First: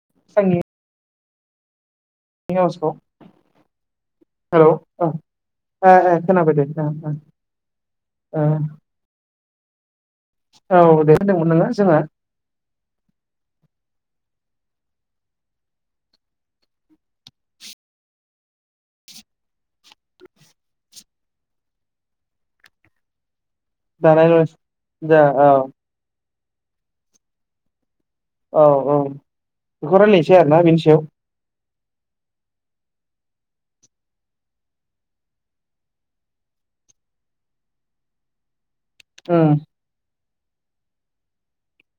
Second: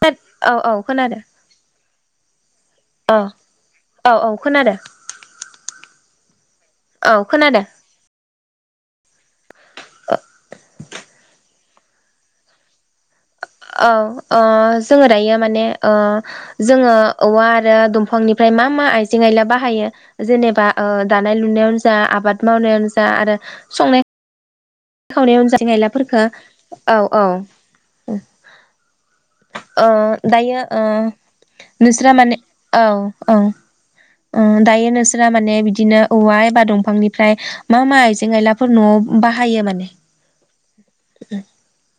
पेत औ आंनि औ खोनादों औ औ औ हेलौ खोनादों [inaudible] खोनाबाय दे। ओ औ खोनादों। ओ औ दहायदोंमोन नोङो जोंहा औ ओ जोङो दायो माने जोङो औवा आरो दंफांनिफ्राय मा मा आइजें आयला बाहायो जेनेबा दानाय लुनायावनो जा आबाद मावनायावानो जा आरो दानाय लुनाय दा खावनायाव औ आयजें आयलाफोरखो औ औ औ औ बेखौ राय्लायनोसै आरोना बेनि सायाव नोस्रा माने औ औ ओ दायो नोंसोरा माने बिदिनो औवा एबा दंफांनिफ्राय मा मा आइजें आइला फोर न'आव उम बाहायो माने। [unintelligible]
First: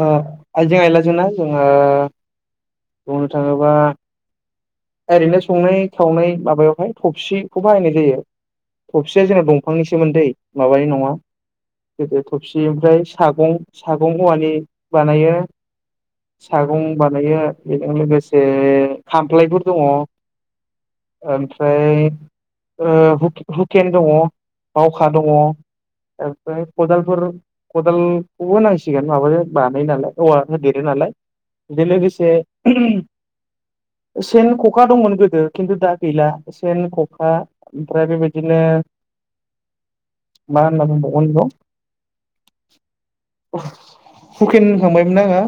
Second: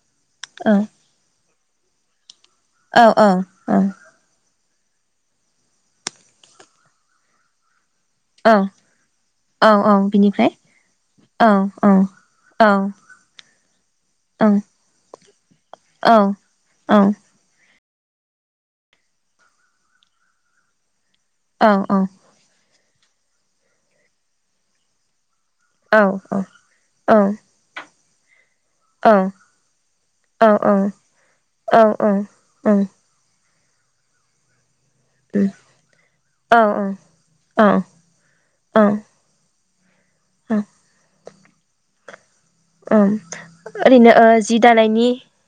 ओ औ आयजें आयला जों ना जोंङो औ बुंनो औ थाङोबा औ ओरैनो संनाय खावनाय माबायावहाय थबसिखौ बाहायनाय जायो। जायो औ थबसिया जोंना औ दंफांनि औ सोमोन्दै बिनिफ्राय माबानि नङा औ औ गोदो थबसि औ ओमफ्राय सागं सागंआ औवानि बानायो सागं बानायो बेजों लोगोसे खामफ्लायफोर दङ। ओमफ्राय ओ हुकेन दङ बावखा दङ। औ ओं उम ओमफ्राय खदालफोर खदाल बेखौबो होनांसिगोन माबाजों बानाय नालाय औवा होदेरो नालाय औ बेजों लोगोसे औ सेन ख'खा ख'खा दंमोन गोदो खिन्थु दा गैला सेन खखा ओमफ्राय बेबायदिनो औ मा होनाबुंदो उम ओरैनो ओ जि हुकेन दानायनि होनखांबायमोन ना आङो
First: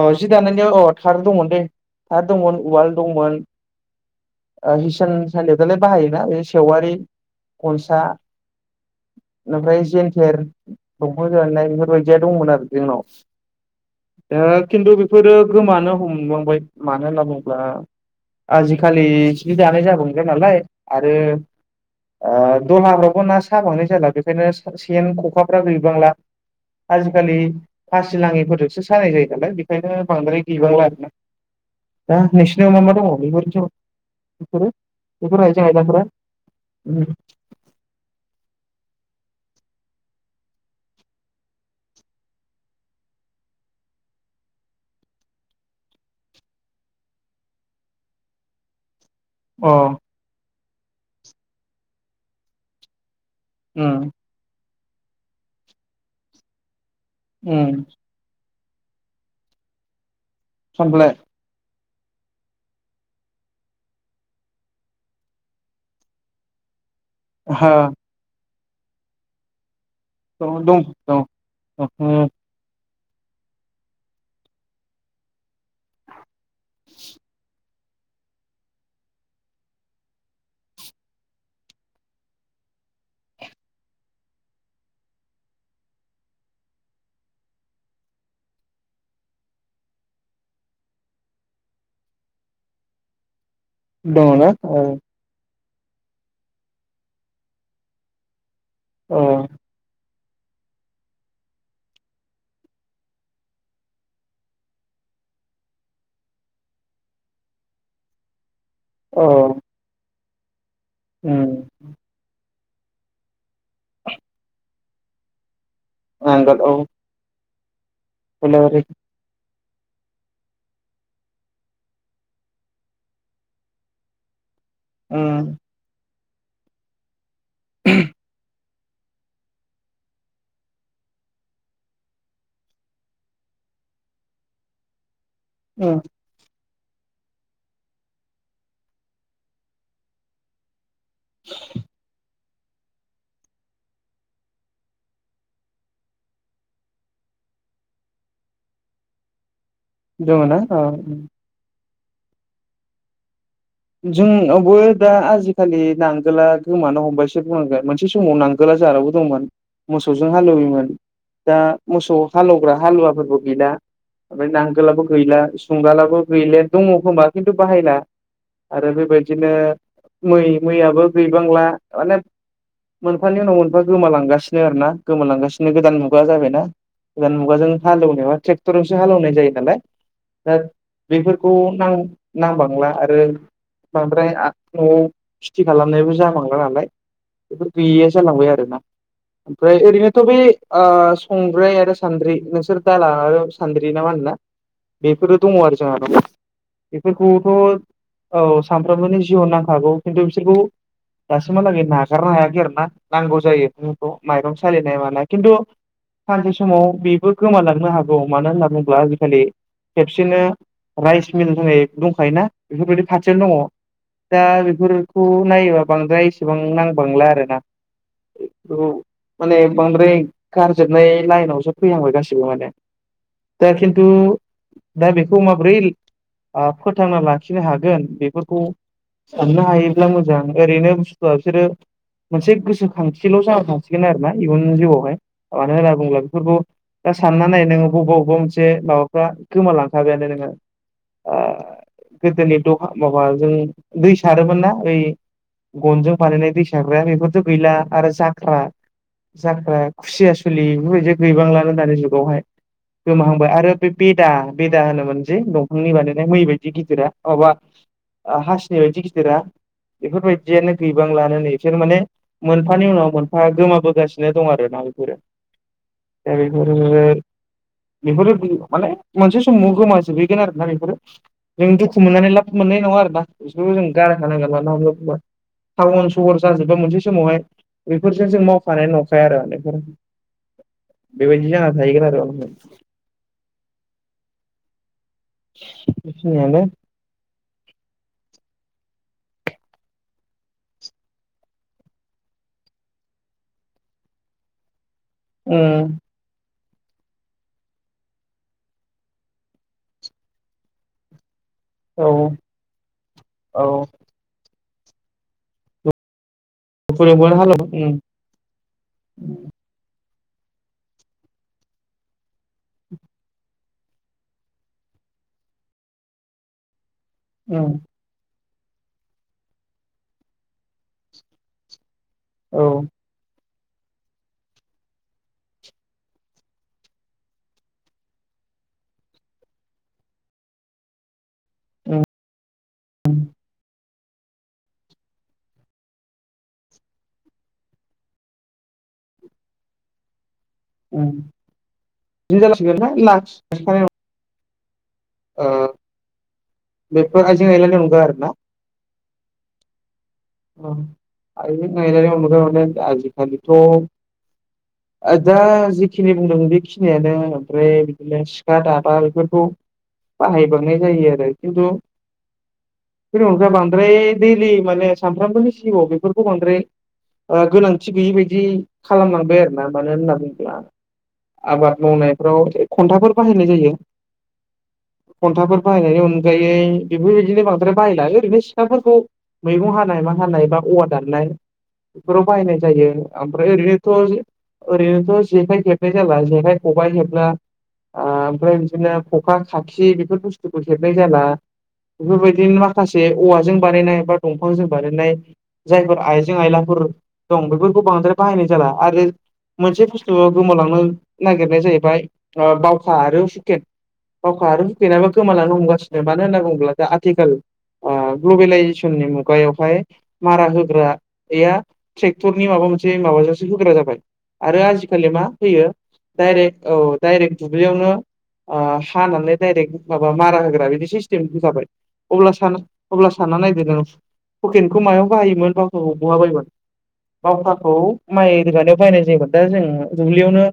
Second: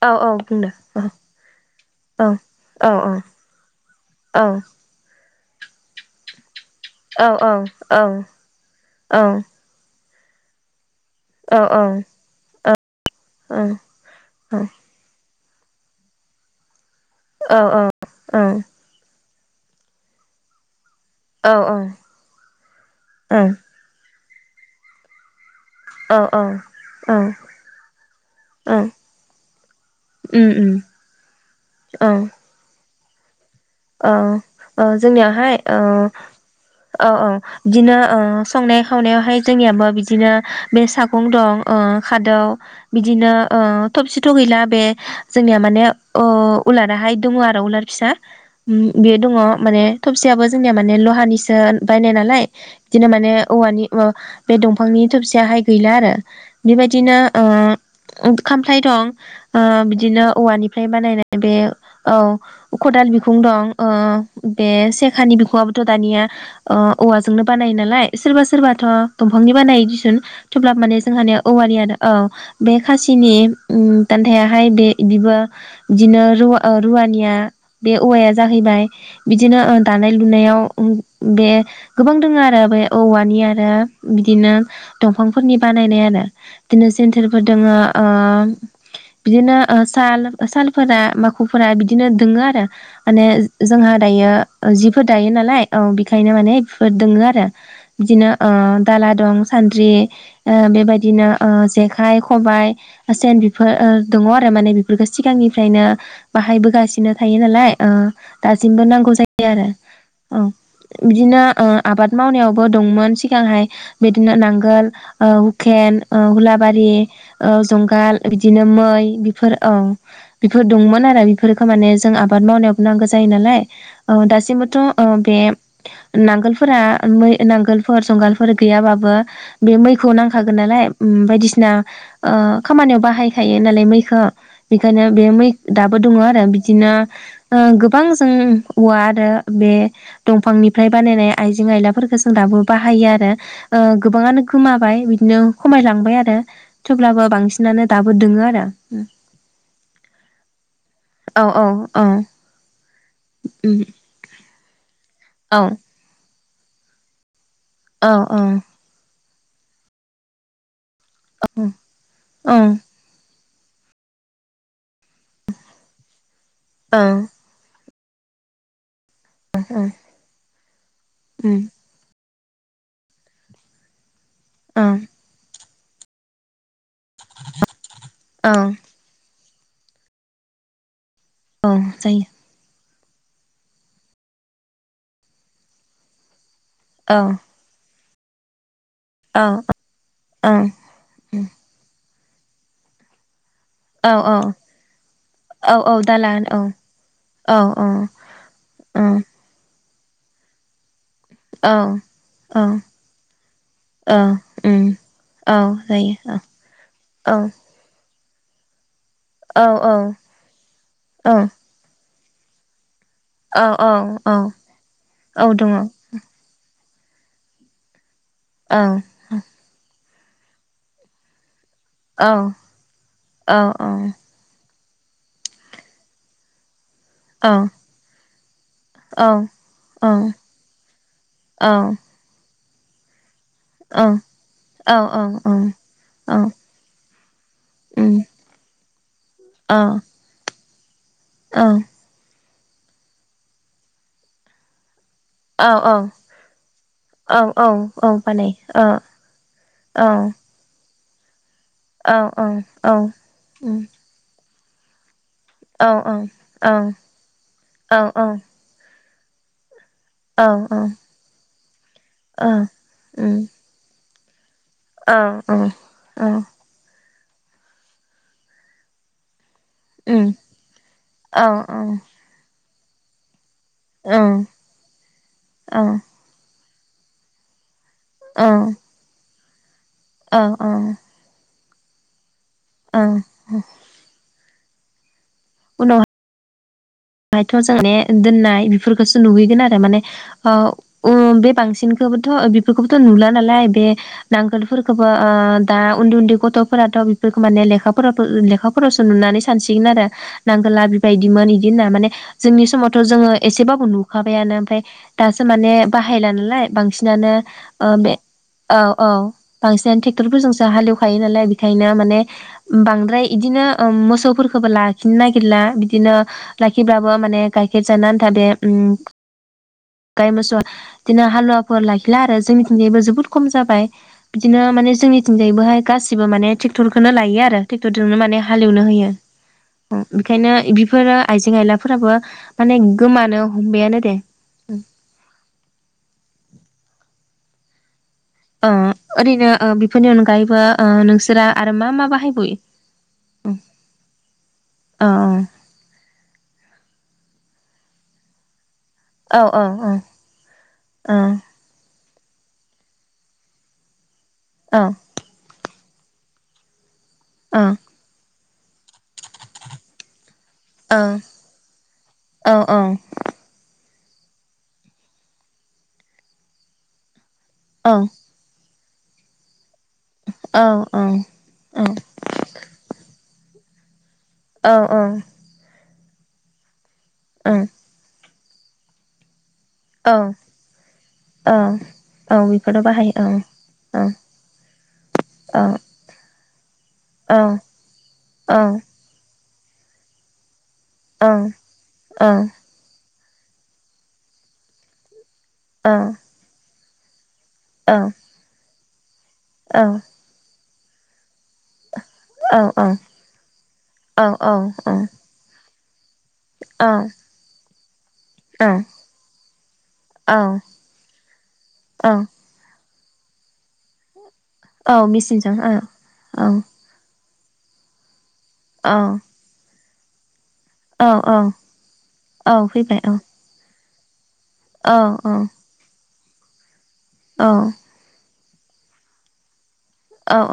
औ जि दानायनियाव औ थार दंमोन दे औ थार दंमोन उवाल औ औ दंमोन औ ओ हिसान सालियाव थांलाय बाहायोना [unintelligible] सेवारि औ औ खनसा ओमफ्राय जेन थेर दंफांजों बानायनाय औ बेफोरबायदिया दंमोन आरो। जोंनाव। दा खिन्थु बेफोरो गोमानो हमलांबाय। मानो होनना बुङोब्ला आजिखालि जि दानाय जाबांलिया नालाय। आरो ओ दहला फोरावबो ना‌साबांनाय जाला। [unintelligible] सेन खखा फोरा गैबांला औ औ आजिखालि खाासि लाङिफोरजोंसो औ सानाय जायो नालाय बेखायनो बांद्राय उम उम गैबांला आरोना औ दा नोंसिनाव मा मा दङ बे औ ओ जोंनियावहाय ओ आयलाफोरा औ ओं बिदिनो ओ संनाय खावनायावहाय जोंनियाबो बिदिनो बे सागं दं ओ खादौ बिदिनो ओ थबसिथ' गैला बे जोंनिया माने अ उलाराहाय दङ आरो उलार फिसा। उम बेयो दङ अ माने थबसेयाबो जोंनिया माने लहानिसो बायनाय नालाय बिदिनो माने औवानि माबा उम अ बे दंफां फांनि थबसियाहाय गैला आरो बेबाय दिनो उम ओ खामफ्लाय दं ओ बिदिनो औवानिफ्राय सानफ्लाय बानायनाय बे औ खदाल बि खुं दं ओ बे सेखानि बिखुआबोथ दानिया अ औवाजोंनो हा बानायो नालाय सोरबा सोरबा थ' दफांनि बानायो किसु [unintelligible] दं थेवब्लाबो दं माने दं जोंहानिया औवानि आरो औ बे खासिनि ओम दान्थायाहाय बे बिबो इदिनो रुवा ओ रुवानिया बे औवाया जाहैबाय बिदिनो ओ दानाय लुनायाव बे गोबां दोङो आरो बे औवानि आरो बिदिनो दंफांफोरनि बानायनाय आरो बिदिनो जेन्थेरफोर दोङो ओ बिदिनो ओ साल सालफोरा माखुफोरा बिदिनो दोङो आरो माने जोंहा दङ दायो ना ओ औ जिफोर दायो नालाय औ बेखायनो माने बेफोर दोङो आरो बिदिनो ओ दाला औ दं सान्द्रि ओ बेबायदिनो ओ जेखाय खबाइ सेन बेफोर ओ दङ आरो माने बेफोरखौ सिगांनिफ्रायनो बाहायबोगासिनो थायो। रो नालाय ओ दासिमबो नांगौ औ जायो आरो। औ। बिदिनो उम ओ आबाद मावनायाव बो दंमोन सिगांहाय बिदिनो नांगोल ओ खेन ओ नांगोल औ हुलाबारि ओ जं गाल बिदिनो मै बिफोर औ बेफोर दंमोन आरो बेफोरफोरखौ माने जों आबाद मावनायाव नांगौ जायो नालाय ओ दासिमबो थ' ओ बे उम नांगोलफोरा मै नांगोलफोर जंगालफोर गैयाबाबो बे मैखौ नांखागोन नालाय उम बायदिसिना ओ खामानियाव बाहायखायो नालाय मैखौ बेनिखायनो बे मै ओं दाबो दङ आरो दिनो ओ गोबां जों औवा आरो बे दंफांनि फ्राय बानायनाय आइजें आयलाफोरखौ जों दाबो बाहायो आरो ओ गोबाङानो गोमाबाय बिदिनो खमायलांबाय आरो थेवब्लाबो बांसिनानो दाबो दोङो आरो। दङना अ। औ औ। अ। जों नावबो दा औ आजिखालि नांगोला गोमानो हबायसै सो बुंनांगोन मोनसे औ समाव नांगोला जोंहानावबो दंमोन। मोसौजों हालौवोमोन। दा मोसौ औ हालौवग्रा हालुवाबो गैला ओमफ्राय नांगोललाबो गैला जंगालाबो गैले दङ खोमबा औ खिन्थु बाहायला। आरो बेबाय दिनो मै मैयाबो उम गैबांला माने मोनफानि उनाव मोनफा गोमालांगासि सिनो आरो ना औ गोमालांगासि बिदिनो गोदान मुगा जाबायना गोदान मुगाजों हालेवनायबा औ ट्रेक्टरजोंसो हालौनाय जायो । दानबाय दा बेफोरखौ औ जायो नां-नांबांला आरो ओं । बांद्राय आ न'आव खिथि खालामनायबो जाबांल नालाय औ इफोर गैयियासो जालांबाय आरो ना औ । ओमफ्राय ओरैनोथ' बे औ ओ संग्राय आरो स सान्द्रि नोंसोर दाला आरो स सानद्रि नामा औ होनोना बेफोरो दङ औ आरो औ जोंहानाव दाला औ औ औ बेफोरखौथ' औ औ सानफ्रोमबोनि जिउआव नांखागौ । खिन्थु बिसोरखौ दासिमहालागै नागारनो हायाखै औ आरो ना नांगौ जायो न'फ्राव माइरं उम सालिनाय मानाय खिन्थु औ जायो सानसे समाव बेबो औ गोमालांनो हाग गौ मानो होनना बुंब्ला खालि औ औ खेबसेनो राइस औ मिल होननाय दंख फायना बेफोरबादि खाथियावनो औ औ दङ दा बेफोरखौ औ दङ औ उम औ नायोबा बांद्राय एसेबां नांद बांला आरो ना । औ माने बांद्राय गारजोबनाय लाइनावजोब फैहांबाय गासिबो माने दा खिन्थु दा बेखौ माबोरैलि ओ फोथांना लाखिनो हाग बेफोरखौ साननो हायोब्ला मोजां ओरैनो बुस्थुआ बिसोरो मोनसे गोस सो खांथि थिल' जा थांसिगोन आरो ना इयुन जिउआवहाय ओ मानो होनोब्ला बेफोरखौ साननाय नोङो बबा बबा मोनसे माबाफ्रा गोमालांखाबायानो नोङो। ओ गोदोनि। हा माबाजों दै सारोमोन ना ओइ। गनजों फारहैनाय दै सारग्राया बेफोरथ' औ गैला आरो औ जाख्रा बानायो औ जांख्रा औ खुसिया सुलि बेफोरबायदि गैबांला बो दानि औ जुगावहाय गोमाहांबाय आरो उम बे बेदा बेदा होनोमोन जे औ दंफांनि बानायनाय मै बायदि गिदिरा अबा औ औ। बैदि गिदिरा। [unintelligible] माने मोनफानि उनाव मोनफा गोमाबोगासिनो दं आरो [inaudible] बेफोरो माने मोनसे गोमाजोबहैगोन आरो ना बेफोर जों दुखु उनावहाय मोननानै लाब मोननाय नङा आरोना बिसोरबो जों गारखानांगोन मानो होनना बुंबा टावन सहर जाजोब बा मोनसे समावहाय बेफोरजों जों मावफानाय नंखाया आरो माने औ औ औ गोन आरो उनाव औ [inaudible] बहायथ' जोंने दोननाय बेफोरखौसो नुहैगोन आरो माने बे बांसिनखौबोथ' बेफोरखौबोथ' नुला नालाय बे नांगोलफोरखौ। बो दा उम उन्दै उन्दै गथ ' बेफोरखौ माने लेखाफोर लेखाफोरावसो नुनानै सानसिगोन आरो नांगोला बिबायदिमोन बिदि होना माने औ जोंनि समावथ' जोङो एसेबाबो औ नुखाबायानो ओमफ्राय दासो माने बाहायला नाय बांसिनानो फुदुंमोन हालौ ओ उम बे औ औ बांसिनानो टेक्टरफोरजोंसो हालेवखायो नालाय बेखायनो माने बांद्राय बिदिनो मोसौफोरखौबो लाखिनो नागिरला बिदिनो बिबदिब्लाबो माने उम गाइखेर जानो आन्थाद उ गाय मोसौ बिदिनो हालुवाफोर लाखि आरो औ जोंनिथिंजायबो जोबोद खम जाबाय बिदिनो माने जोंनिथिंजायबोहाय गासिबो माने ट्रेक्टरखौनो लायो आरो ट्रेक्टरजोंनो माने हालेवनो होयो बेखायनो बेफोरो आइजें उम आयलाफोराबो माने गोमानो हमबायानो दे ओ ओरैनो बेफोरनि अनगायैबो ओ उम नोंसोरा आरो मा मा बिदिनो जालांसिगोन ना बाहायबावयो? लाखि खानाय औ ओ बेफोर आइजें आइलानि अनगा आरोना औ औ औ औ [unintelligible] आजाखालिथ' औ [unintelligible] बेखिनि बुंदों बि औ [unintelligible] दाबा बेफोरखौ बाहायबावनाय जायो आरो खिन्थु औ बि हरज बांद्राय दैलि माने सानफ्रामबोनि जिउआव बेफोरखौ बांद्राय ओ गोनांथि गैयै बायदि- खालामलांबाय आरो ना मानो होनना बुङोब्ला आबाद मावनायफ्राव खन्थाफोर बाहायनाय जायो। खन्थाफोर बायनायनि उनाव गोयै बेफोरबायदिनो औ बांद्राय बाहायला ओरैनो [unintelligible] फोरखौ मैगं हानाय मा औ औ हानाय बा औवा दाननाय औ बेफोराव औ बाहायनाय बेफोराव जायो बाहायो ओमफ्राय ओरैनोथ औ ओरैनोथ जेखाइ औ खेबनाय जाला जेखाय खबाइ हेबला औ ओमफ्राय औ बिदिनो खखा खाखि बेफोर बुस्थुखौ हेब जाला औ औ बेफोरबायदिनो माखासे औवाजों बानायनाय बा दंफांजों बानायनाय औ जायफोर आइजें आइलाफोर- दं बेफोरखौ औ बांद्राय बाहायनाय जाला, आरो मोनसे औ बुस्थु गोमालांनो, नागिरनाया जाहैबाय, ओ औ बावखा आरो हुकेन बावखा आरो हुकेनाबो गोमालानो हमगा मानो होनना बुङोब्ला दा आथिखाल ग्लबेलइजेसननि मुगायावहाय औ मारा होग्राया औ ट्रेक्टरनि माबा मोनसे माबाजोंसो होग्रा जाबाय, आरो औ आजिखालि मा मेचिनजों हैयो औ डाइरेक्ट औ डाइरेक्ट दुब्लियावनो ओ औ हानानै दायरेक माबा मारा होन फोरा बिदि औ सिस्टेम औ गुगाबाय, अब्ला औ सानना फैबाय अब्ला औ सानना नायदो नों हुखेनखौ औ मायाव औ बाहायोमोन बावखाखौ हुवा बायोमोन। औ बावखाखौ माइ रोगानायाव बाहायनाय जायोमोन दा जों औ दुब्लियावनो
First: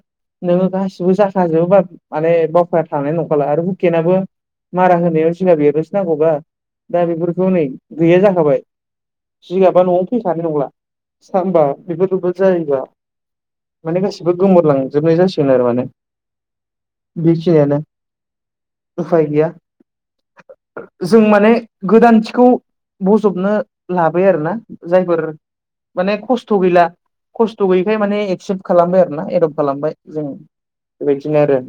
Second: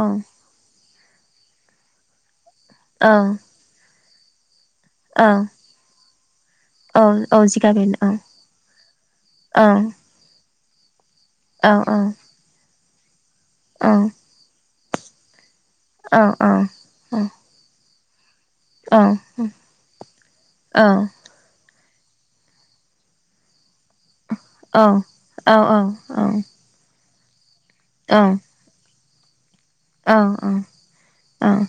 नोङो गासि बो जाखागोबा माने बाव [unintelligible] थानाय नंखाला आरो हुखेनाबो मारा होनायाव जिगाब एरो नांगौबा औ दा औ बेफोरखौ नै जिगाब बेनो गैया जाखाबाय औ औ सिगाबा न'आव फैखानाय नंला। सानबा औ औ बेबो बेबो जायोबा औ माने गासिबो गोमोरलां जोबनाय जा सिगोन आरो औ बिखिनियानो। औ जों माने गोदानथिखौ बजबनो लाबाय आरोना जायफोर माने खस्थ' गैला। खस थ' गैयिखाय माने एक्सेप खालामबाय आरो ना एदब औ ओं ओं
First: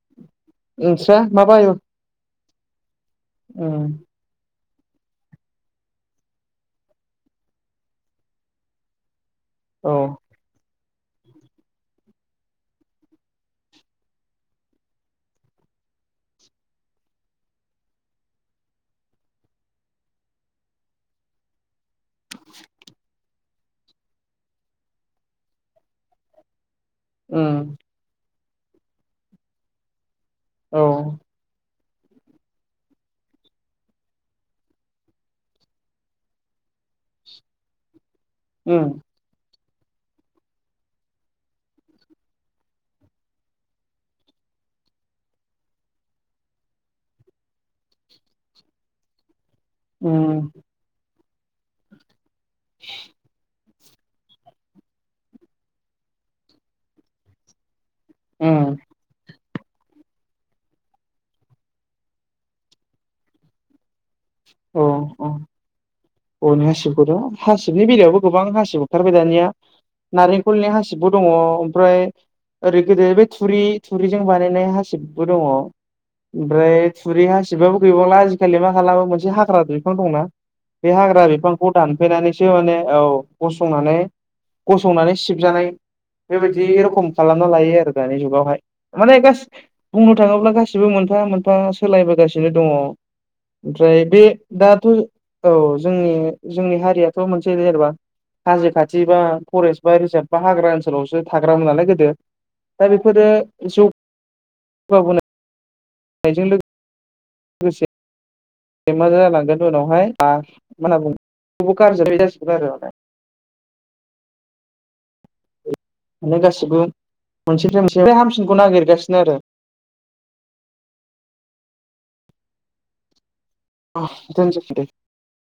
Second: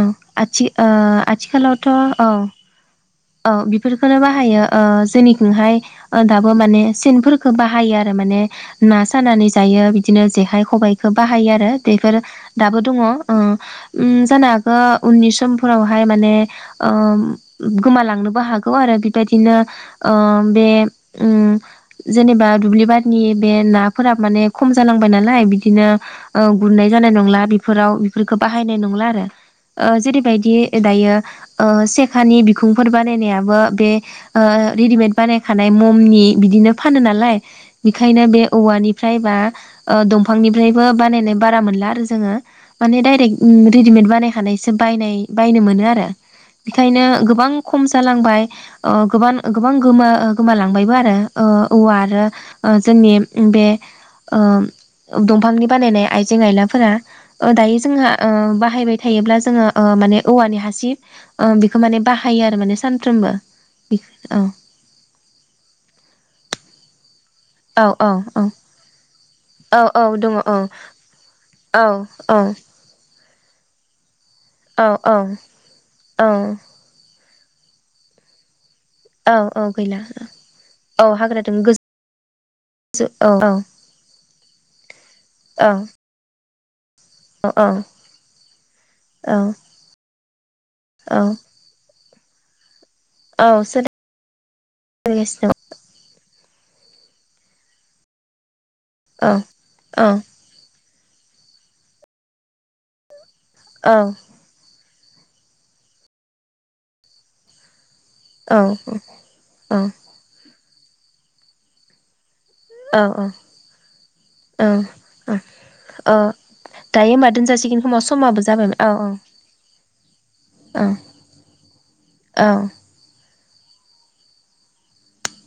ओं आथि ओ नोंस्रा आ माबा थिखालावथ' औ औ उम बेफोरखौनो बाहायो ओ जोंनिखोहाय ओ दाबो माने सेनफोरखो बाहायो आरो माने ना सानानै जायो औ बिदिनो जेखाइ खबाय खो बाहायो आरो बेफोर दाबो दङ ओ उम जानो हागो उननि समफोरावहाय माने ओम गोमालांनोबो हागौ आरो बिबायदिनो ओ बे उम जेनेबा दुब्लि बारिनि बे नाफोरा माने खम जालांबाय नालाय बिदिनो ओ गुरनाय जानाय नंला उम बेफोराव बेफोर खौ बाहायनाय नंला आरो ओ जेरै बायदि औ दायो ओ से खानि बि खुंफोर बानायनायाबो बे ओ रेडिमेद बानायखानाय ममनि बिदिनो फानो नालाय बे खायनो बे उम औवानिफ्राय बा ओ दंफांनिफ्रायबो बानायनाय बारा मोनला आरो जोङो माने डाइरेक्ट ओ रेडिमेड बानायखानायसो बायनाय बायनो मोनो आरो बेखायनो गो बां खम जालांबाय अ गोबां गोबां गोमा उम गोमालांबायबो आरो ओ औवा आरो ओ जोंनि बे ओ दंफांनि बानायनाय आइजें आयलाफोरा ओ दायो जोंहा ओ उम बाहायबाय थायोब्ला जोङो ओ माने औवानि हासिब ओ बेखौ माने बाह हायो आरो माने सानफ्रोमबो बे औ अ अ अनिया सिगुराव हासिबनि औ औ बेलायावबो गोबां औ हासिब ओंखारबाय दानिया औ औ दङ औ नारेंखलनि हासिबबो दङ औ ओमफ्राय औ ओरै गोदो बै थुरि थुरिजों बानायनाय हासिबबो दङ औ औ ओमफ्राय थुरि हासि सिबाबो गैबावला आजिलि मा खाला बे औ हाग्रा औ बिफां गैला दंना बे औ हाग्रा दों बिफांखौ दानफायनानैसो माने औ गोजौ औ गसंनानै गसंनानै सिबजानाय औ बेबायदि रखम खालामना लायो आरो दानि जुगावहाय माने औ गास बुंनो थाङोब्ला गासि सिबो औ मोनफा मोनफा सोलायबोगासि सिनो दङ। औ सो ओमफ्राय बे दाथ' औ जोंनि जोंनि हारियाथ' मोनसे जेनेबा हाजो खा थि बा औ फरेस्ट औ बा हाग्रा ओनसोल। ओनसोलावसो थाग्रामोन नालाय गोदो दा बेफोरो। औ। बावबोनायजों [inaudible] लोगोसे। गोसे औ ए मा जालांगोन औ उनावहाय? मा होनना बुंगोन? बयबो गारजोबाय औ औ। औ। औ अ माने गासिबो दायो मा दोनजासिगोन मोनसेनिफ्राय खोमा मोनसे समाबो हामसिनखौ जाबायमोन औ नागिरगासिनो आरो औ। औ। दनोसै दे।